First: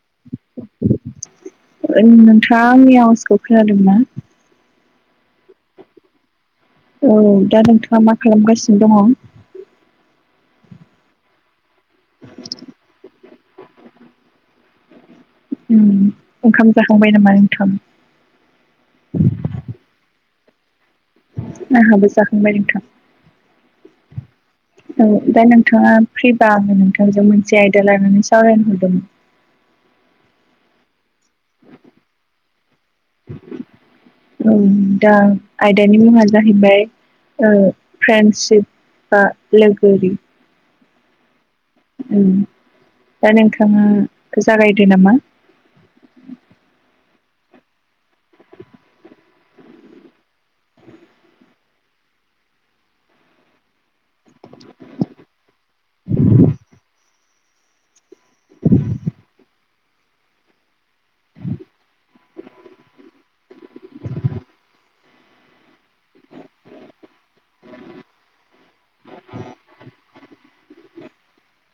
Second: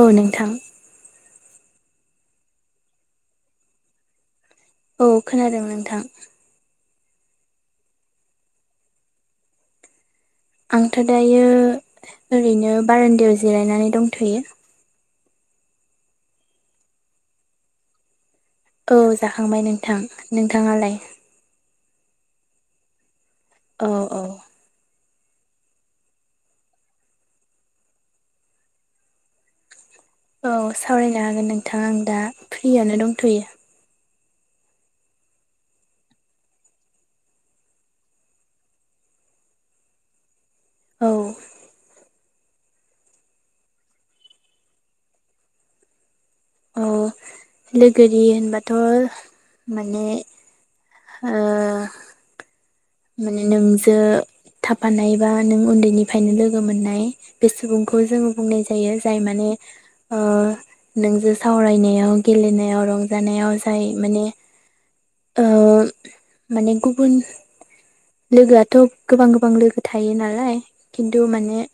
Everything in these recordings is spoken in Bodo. औ नोंथां नोंथाङा आंनि आवाजखौ खोनादोंना? औ खोनादोंमोन नोंथां औ दा नोंथाङा मा खालामगासिनो दङ? आंथ' दायो ओरैनो बारान्दोयाव जिरायनानै दंथ'यो उम ओंखाम जाखांबाय नामा नोंथां? औ जाखांबाय नोंथां नोंथाङालाय? आंबो जाखांबाय नोंथां औ औ औ दा नोंथाङा फ्रिबा आनो नोंथांजों मोनसे आयदा लानानै सावरायनो हरदोंमोन औ सावरायनो हागोन नोंथां आं दा फ्रियैनो दंथ'यो। औ दा आयदानि मुङा जाहैबाय फ्रेन्डसिप बा लोगोरि औ दा नोंथाङाखौ जागायदो नामा? औ लोगोरि होनबाथ' माने ओ माने नोंजों थाफानाय बा नों उन्दैनिफ्रायनो लोगो मोननाय बे सुबुंखौ जोङो बुंनाय जायो जाय माने नोंजों सावरायनायाव गेलेनायाव रंजानायाव जाय माने माने गुबुन लोगोआथ' गोबां गोबां लोगो थायो नालाय खिन्थु माने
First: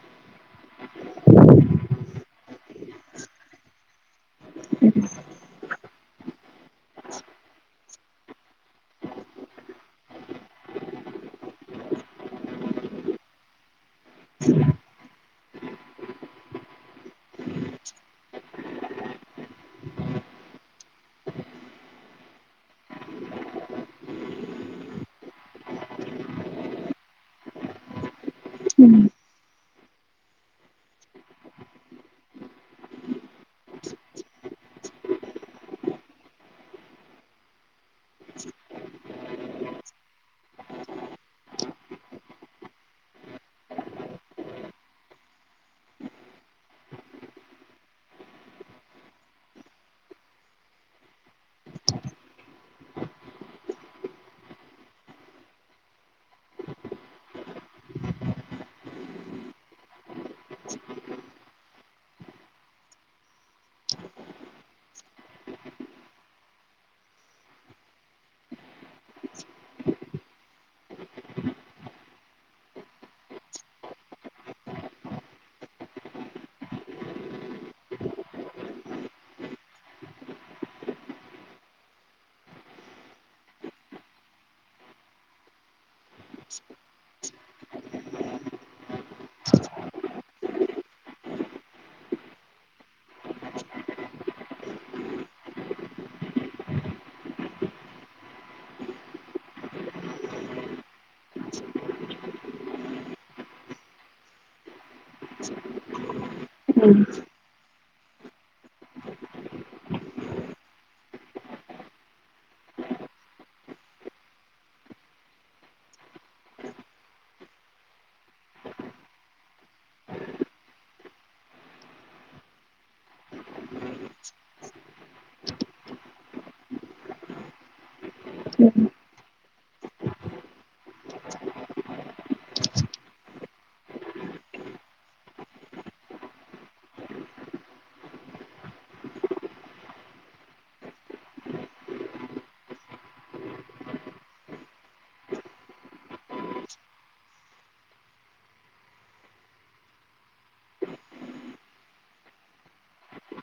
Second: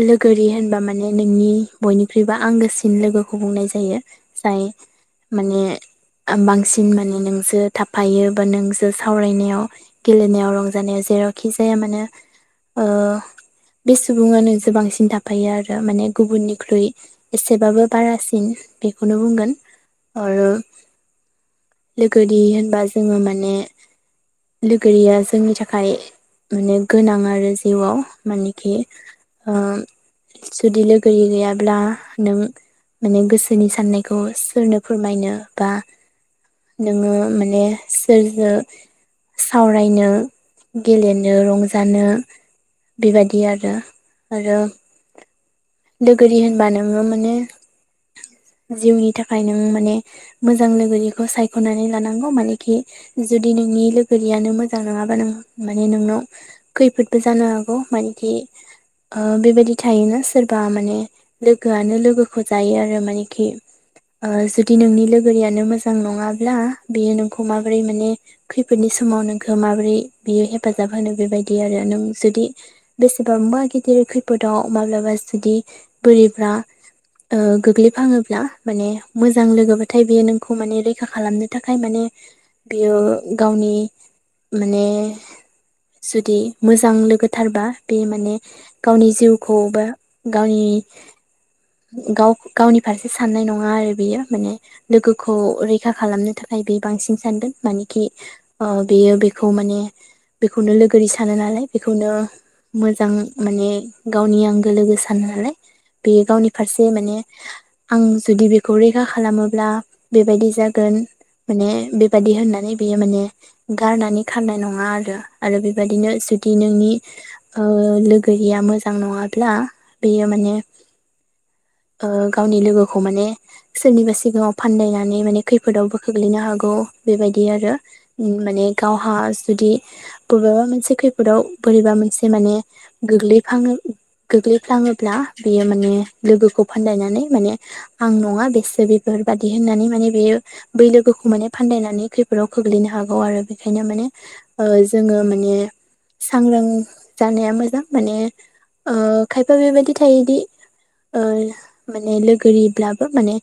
लोगोरि होनबा माने नोंनि बयनिख्रुइबो आंगोसिन लोगोखौ बुंनाय जायो जाय उम माने बांसिन माने नोंजों थाफायो बा नोंजों सावरायनायाव गेलेनायाव रंजानायाव जेरावखि जाया मानो ओ [inaudible] बे सुबुङानो ज बांसिन थाफायो आरो माने गुबुननिख्रुइ एसेबाबो बारासिन बेखौनो बुंगोन आरो लोगोरि होनबा जोङो माने लोगोरिया जोंनि थाखाय माने गोनां आरो जिउआव मानेखि उम जुदि लोगि गैयाब्ला नों माने गोसोनि साननायखौ सोरनो फोरमायनो बा नोङो माने सोरनो सावरायनो गेलेनो रंजानो बेबायदि आरो आरो लोगोरि होनबा नोङो माने जिउनि थाखाय नों माने मोजां लोगो बेखौ सायख'नानै लानांगौ मानेखि जुदि नोंनि लो गोरियानो मोजां नङाबा नों माने नोंनाव खैफोदबो जानो हागौ मानेखि बेबायदि थायोना सोरबा माने लोगोआनो लोगोखौ जायो आरो मानेखि जुदि नोंनि लोगोरियानो मोजां नङाब्ला बेयो नोंखौ माबोरै माने बेफोरनि समाव नोंखौ माबोरै बियो हेफाजाब होनो बेबायदि आरो नों जुदि बेसेबा मा गिदिर खैफोदाव माब्लाबा जुदि बोरिफ्रा गोग्लैफङोब्ला माने मोजां लोगोोबाथाय बियो नोंखौ माने रैखा खालामनो थाखाय माने बियो गावनि माने जुदि मोजां लोगोथारबा बे माने गावनि जिउखौ बा गावनि गाव गावनि फारसे साननाय नङा आरो बियो माने लोगोखौ रैखा खालामनो थाखाय बे बांसिन सानगोन माने खि बेयो बेखौ माने बेखौनो लोगोरि सानो नालाय बेखौनो मोजां माने गावनि आंगो लोगोसे सानो नालाय बेयो गावनि फारसे माने आं जुदि बेखौ रैखा खालामोब्ला बेबायदि जागोन माने बेबादि होननानै बेयो माने गारनानै खारनाय नङा आरो आरो बेबादिनो जुदि नोंनि ओ लोगोरिया मोजां नङाब्ला बेयो माने ओ गावनि लोगोखौ माने सोरनिबा सिगाङाव फानदायनानै माने खैफोदावबो खोख्लैनो हागौ बेबायदि आरो माने उम गावहा जुदि बबेबा मोनसे खैफोदाव बोरैबा मोनसे माने गोग्लैफङो गोग्लैफ्लाङोब्ला बेयो माने लोगोखौ फानदायनानै माने आं नङा बेसो बेफोरबादि होननानै माने बे बै लोगोखौ माने फानदायनानै खैफोदाव खग्लैनो हागौ आरो बेखायनो माने जोङो माने सांग्रां जानाया मोजां माने खायफा बेबायाददि थायोदि ओ माने लोगोरिब्लाबो माने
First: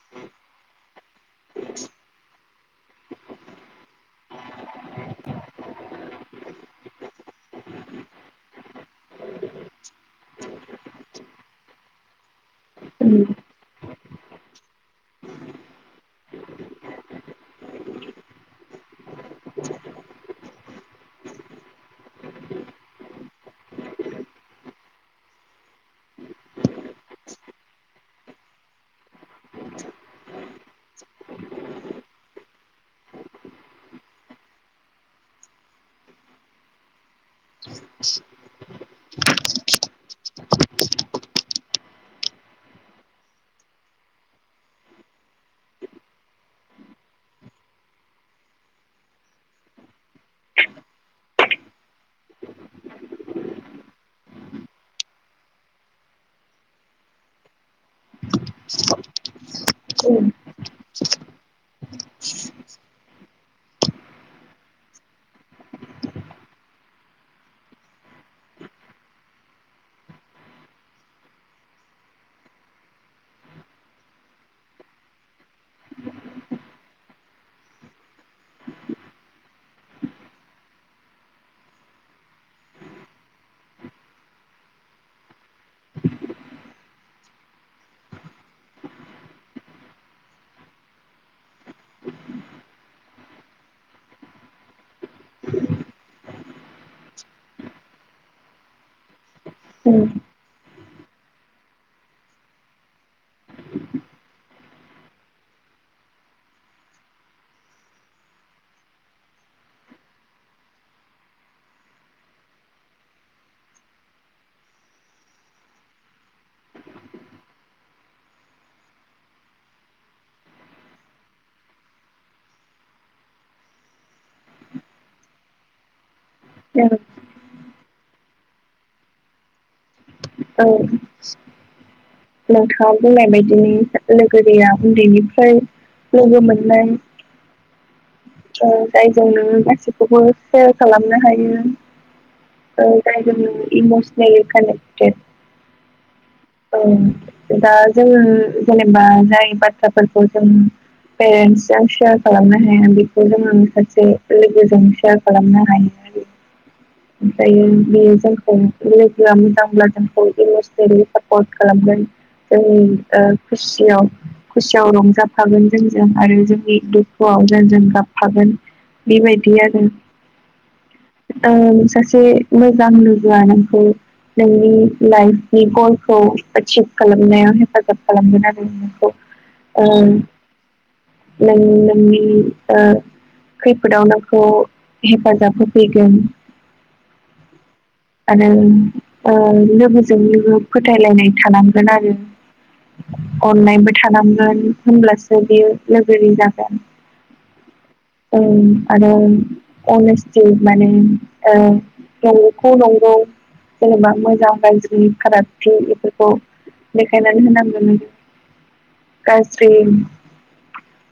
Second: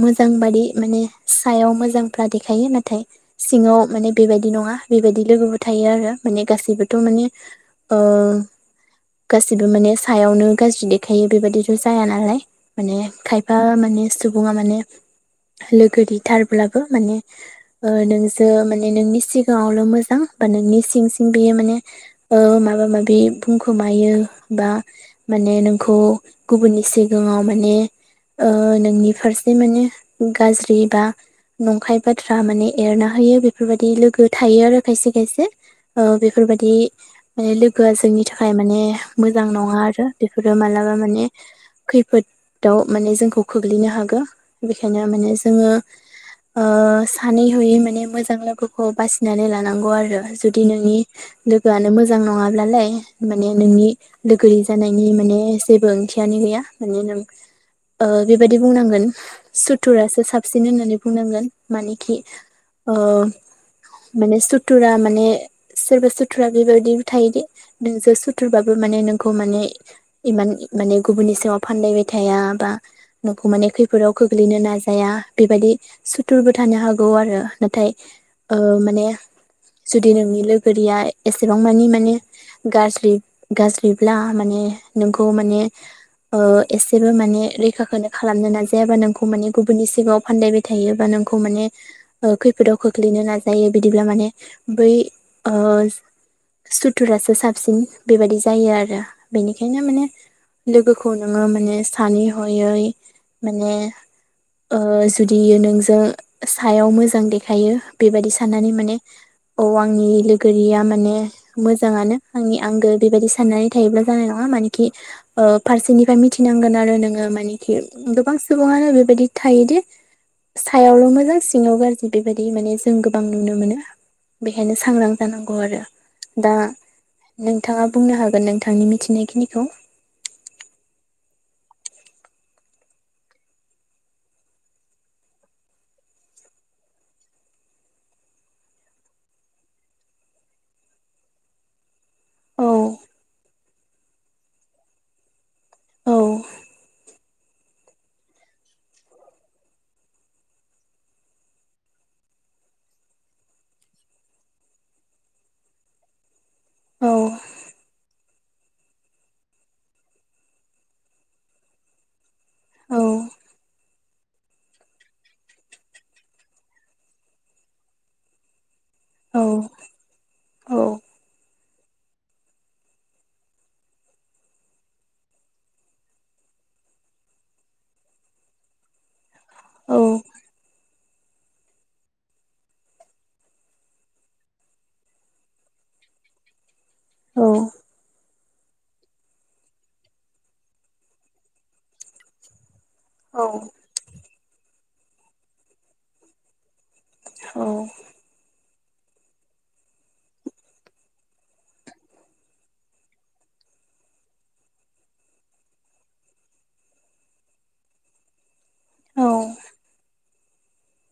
मोजां बादि माने सायाव मोजांफ्रा देखायो नाथाय सिङाव माने बेबायदि नङा बेबायदि लोगोबो थायो आरो माने गासैबोथ' माने ओ गासिबो माने सायावनो गाज्रि देखायो बेबादिथ' जाया नालाय माने उम खायफा बा माने सुबुङा माने लोगो दैथारब्लाबो माने नों जो माने नोंनि सिगाङावल' मोजां बा नोंनि सिं सिं बेयो माने माबा माबि बुंखुमायो बा माने नोंखौ गुबुननि सिगाङाव माने नोंनि फारसे माने गाज्रि बा नंखाय बाथ्रा माने एरनो ह बेफोरबायदि लोगो थायो आरो खायसे खायसे बेफोर बायदि माने लोगोआ जोंनि थाखाय माने मोजां नङा आरो बेफोरो मालाबा माने खैफोदाव माने जोंखौ खग्लैनो हागौ बेखायनो माने जोङो ओ सानैहयै माने मोजां लोगोखौ बासिनानै लानांगौ आरो जुदि नोंनि लोगोआनो मोजां नङाब्लालाय माने नोंनि लोगोरि जानायनि माने जेबो ओंथियानो गैया माने नों बेबायदि बुंनांगोन सुथुरासो साबसिन होननानै बुंनांगोन मानेखि माने सुथुरा माने सोरबा सुथुरा बेबायदि थायोदि नोंजों सुथुरबाबो माने नोंखौ माने इमान माने गुबुननि सायाव फानलायबाय थाया बा न'खौ माने खैफोदाव खोख्लैनो नाजाया बेबायदि सुथुरबो थानो हागौ आरो नाथाय ओ माने जुदि नोंनि लोगोरिया एसेबां माने माने गाज्रि गाज्रिब्ला माने नोंखौ माने ओ एसेबो माने रैखाखौनो खालामनो नाजायाबा नोंखौ माने गुबुननि सिगाङाव फान्दायबाय थायोबा नोंखौ माने खैफोदाव खोख्लैनो नाजायो बिदिब्ला माने बै सुथुरासो साबसिन बे बायदि जायो आरो बेनिखायनो माने लोगोखौ नोङो माने सानैहयै माने जुदि नोंजों सायाव मोजां देखायो बेबायदि साननानै माने औ आंनि लोगोरिया माने मोजाङानो आंनि आंगो बेबायदि साननानै थायोब्ला जानाय नङा मानेखि ओ फारसेनिफ्राय मिथिनांगोन आरो नोङो मानेखि गोबां सुबुङानो बेबायदि थायोदि सायावल' मोजां सिङाव गाज्रि बेबायदि माने जों गोबां नुनो मोनो बेखायनो सांग्रां जानांगौ आरो दा उम नोंथाङा बुंनो हागोन नोंथांनि मिथिनायखिनिखौ औ नोंथाङा बुंनाय बायदिनो लोगो दैया उन्दैनिफ्राय लोगो मोननाय जायजों नोङो गासैखौबो सेयार खालामनो हायो। औ ओ जायजों नोङो इमसनेलि कानेक्टेत औ औ दा जोङो जेनेबा जाय बाथ्राफोरखौ जों पेरेन्स जों सेयार खालामनो हाया बेखौ जोङो माखासे लोगोजों सेयार खालामनो हायो आरो औ ओमफ्रायो बियो जोंखौ लोगोआ मोजांब्ला जोंखौ इमसनेलि सापर्ट खालामगोन जोंनि ओ खुसियाव खुसियाव रंजाफागोन जोंजों आरो जोंनि दुखुआव जोंजों गाबफागोन। औ बिबायदि आरो औ ओ सासे मोजां लोगोआ नोंखौ नोंनि लाइफनि गल खौ थिग खालामनायाव हेफाजाब खालामगोन आरो नोंखौ औ ओं नों नोंनि ओ खैफोदाव नोंखौ हेफाजाब होफैगोन। औ आरो ओ लोगोजों लोगो फोथायलायनाय थानांगोन आरो औ अननायबो थानांगोन होनब्लासो बियो लोगोरि जागोन औ औ आरो अनेस्टि माने ओ नंगौखौ नंगौ जेनेबा मोजां गाज्रि फाराग पि इफोरखौ देखायनानै होनांगोन औ गाज्रि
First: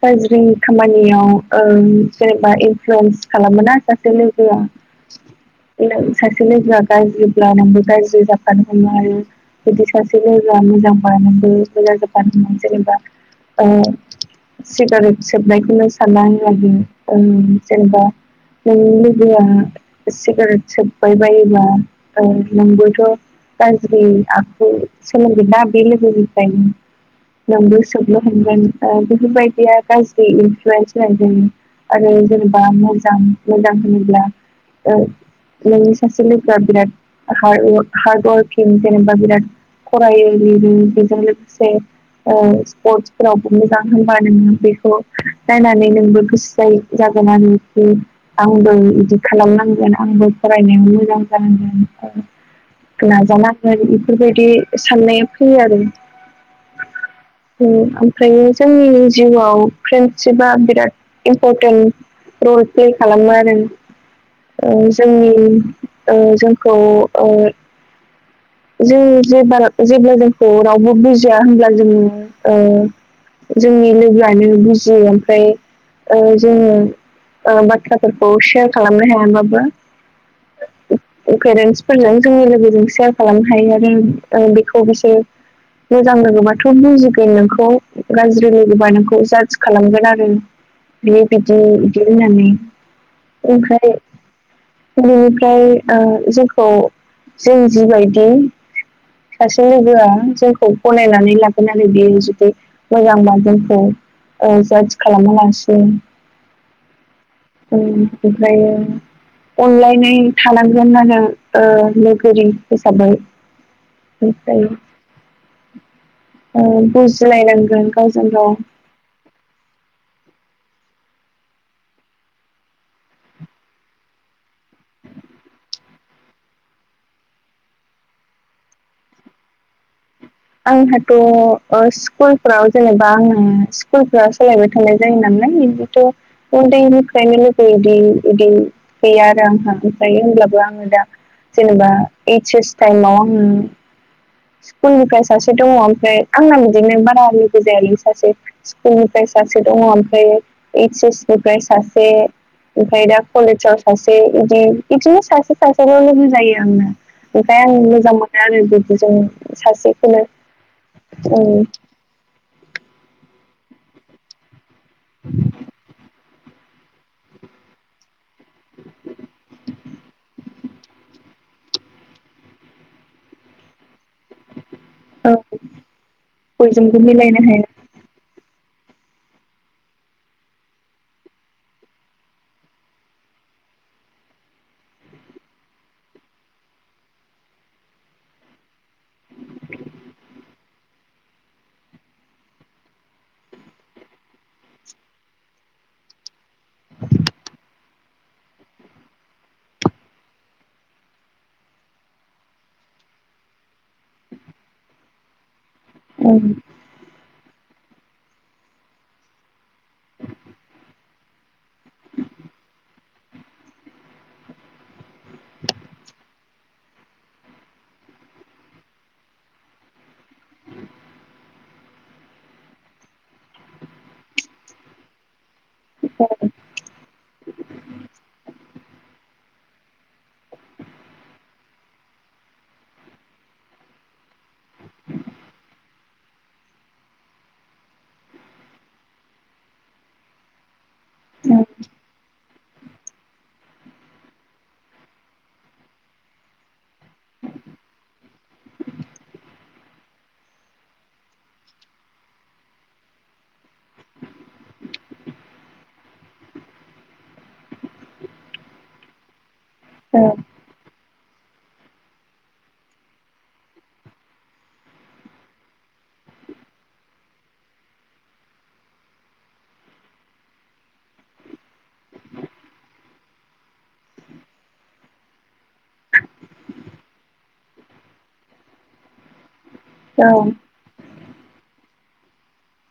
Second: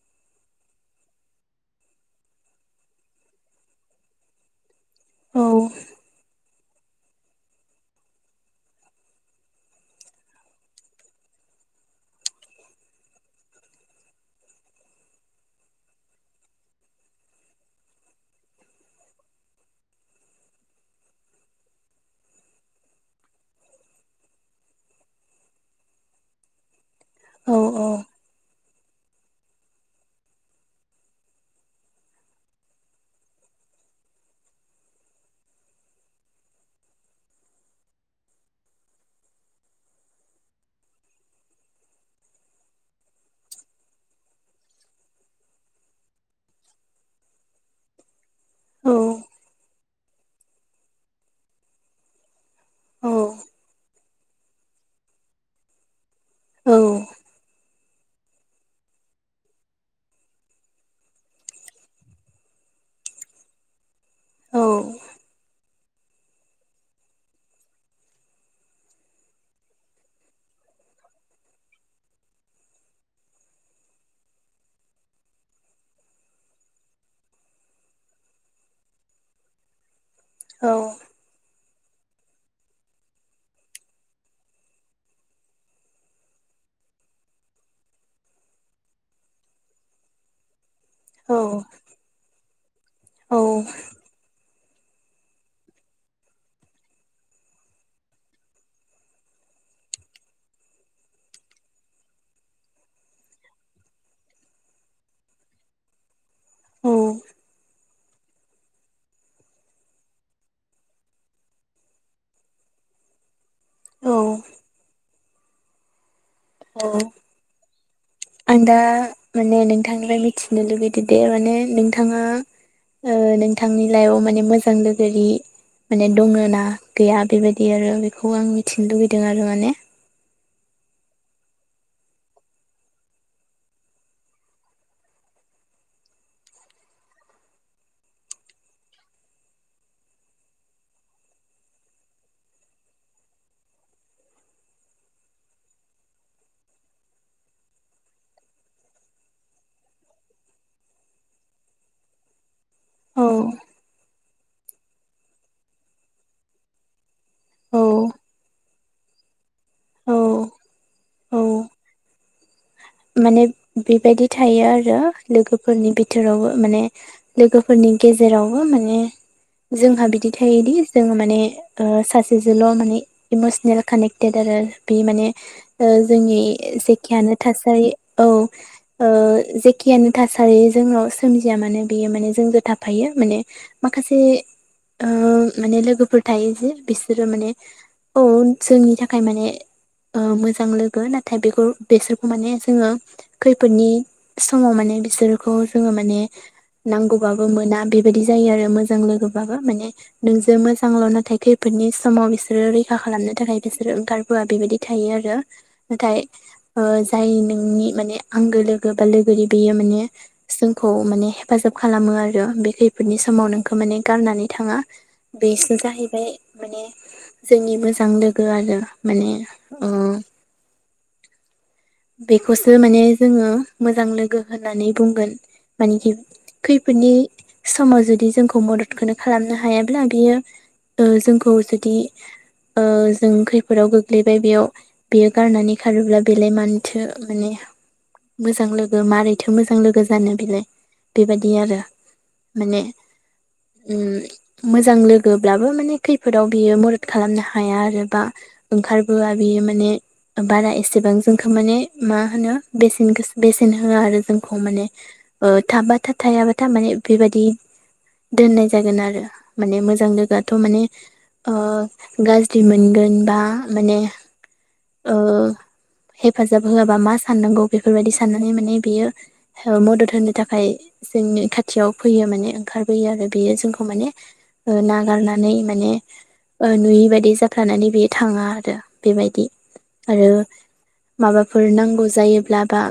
गाज्रि खामानियाव ओ जेनेबा इनफ्लयेन्स खालामोना सासे लोगोआ [unintelligible] औ ओ सासे लोगोआ गाज्रिब्ला नोंबो गाज्रि जाफानो हायो आरो बिदि सासे लोगोया मोजांबा नोंबो मोजां जाफानो जेनेबा ओ सिगारेट सोबनायखौनो सानानै लादो जेनेबा नोंनि लोगोआ सिकारेट सोबबाय बायोबा नोंबोथ' गाज्रि आखु सोलोंगोना बे लोगोनिफ्राय नोंबो सोबनो हमगोन। ओ बिफोरबायदिया गाज्रि इनफ्लुयेन्स लायदों आरो जेनेबा मोजां मोजां होनोब्ला ओ नोंनि सासे लोगोया बिराद हादईअवाक हादईअवाककिं जेनेबा बिराद फरायो बि बि बिजों लोगोसे ओ स्पर्टसफोरावबो मोजां होनबा नोङो बेखौ नायनानै नोंबो गोसो जायो। जागोनानो इसे आंबो औ इदि खालामनांगोन आंबो फरायनायाव मोजां जानांगोन ओ औ नाजानांगोन इफोरबायदि साननाया फैयो आरो औ उम ओम ओमफ्रायनो जोंनि जिउआव फ्रेन्डसिपा बिराद इम्परटेन्ट रल फिल खालामो आरो औ ओ जोंनि ओ जोंखौ ओ जों जेबा जेब्ला जोंखौ रावबो बुजिया होनब्ला जोङो ओ जोंनि लोगोआनो बुजियो ओमफ्राय ओ जोङो ओ बाथ्राफोरखौ सेयार खालामनो हायाबाबो औ पेरेन्टसफोरनो जोंनि लोगोजों सेयार खालामनो हायो आरो ओ बेखौ बिसोर मोजां लोगोबाथ बुजिगोन नोंखौ गाज्रि लोगोबा नोंखौ जाज खालामगोन आरो बे औ बिबदि बिदि होननानै औ ओमफ्राय बेनिफ्राय ओ जोंखौ जों जिबायदि सासे लोगोआ जोंखौ गनायनानै लागोन आरो बेयो जुदि मोजांबा जोंखौ ओ जाज खालामा लासिनो ओम ओमफ्रायो अनलायनाय थानांगोन आरो ओ लोगोरि साबै ओमफ्राय ओ बुजिलायनांगोन गावजों गाव आं दा माने नोंथांनिफ्राय मिथिनो लुगैदो दे माने नोंथाङा ओ नोंथांनि लाइफआव माने मोजां लोगोरि माने दङो ना गैया बेबायदि आरो बेखौ आं मिथिनो लुगैदों आरो माने आंहाथ ओ स्कुलफ्राव जेनेबा आङो स्कुलफोरा सोलायबाय थानाय जायो नालाय इदिथ उन्दैनिफ्रायनो लोगो इदि इदि गैया आरो आंहा ओमफ्राय होमब्लाबो आङो दा जेनेबा ओइच एस टाइमाव आङो स्कुलनिफ्राय सासे दङ ओमफ्राय आंना बिदिनो बारा लोगो जायालै सासे स्कुल निफ्राय सासे दङ ओमफ्राय ओइस एस निफ्राय सासे ओमफ्राय दा औ कलेजाव सासे इदि इदिनो सासे सासेल लोगो जायो आंना ओमफाय आं औ मोजां मोनो आरो बिदिजोंनो औ सासेखौनो औ माने बिबायदि थायो आरो लोगोफोरनि बिथिं वबो माने लोगोफोरनि गेजेरावबो माने जोंहा बिदि थायोदि जोङो माने ओ सासेजोल माने इमसनेल कानेक्ट टेट आरो बे माने जोंनि बयजोंबो जेखियानो मिलायनो हाया थासारि औ ओ जेखियानो थासारि जोंनाव सोमजिया मानो बियो माने जोंजों थाफायो माने माखासे ओ माने लोगोफोर थायो जे बिसोरो माने औ जोंनि थाखाय खाय माने ओ मोजां लोगो नाथाय बेखौ बेसोर माने जोङो खैफोदनि समाव माने बिसोरखौ जोङो माने नांगौबाबो मोना बेबायदि जायो आरो मोजां लोगोबाबो माने नोंजों मोजांल' नाथाय खैफोदनि समाव बिसोरो रैखा खालामनो थाखाय बिसोरो ओंखार बोआ बेबायदि थायो आरो नाथाय ओम ओ जाय नोंनि माने आंगो लोगो बा लोगोरि बेयो माने जोंखौ माने हेफाजाब खालामो आरो बे खैफोदनि समाव नोंखौ माने गारनानै थाङा बेसो जाहैबाय माने जोंनि मोजां लोगो आरो माने अ बेखौसो माने जोङो मोजां लोगो होननानै बुंगोन मानिखि खैफोदनि समाव जुदि जोंखौ मददखौनो खालामनो हायाब्ला बियो जोंखौ जुदि ओ जों खैफोदाव गोग्लैबाय बेयाव बेयो गारनानै खारोब्ला बेलाय मान थो माने मोजां लोगो मारैथो मोजां लोगो जानो बेलाय बेबायदि औ आरो माने ओम मोजां लोगोब्लाबो माने खैफोदाव बियो मदद खालामनो हाया आरो बा ओंखारबोआ बेयो माने बारा एसेबां जों माने मा होनो बेसेन गो बेसेन होआ आरो जोंखौ माने थाब था थायाबा था माने बेबादि दोननाय जागोन आरो माने मोजां जां लोगोआथ माने गाज्रि मोनगोन बा माने ओ हेफाजाब होआबा मा साननांगौ बेफोरबायदि साननानै माने बेयो मदद होनो थाखाय जोंनि खाथियाव फैयो माने ओंखारबोयो आरो बेयो जोंखौ माने नागारनानै माने नुयि बायदि जाफ्लानानै बियो थाङा आरो बेबायदि औ आरो औ माबाफोर नांगौ जायोब्ला बा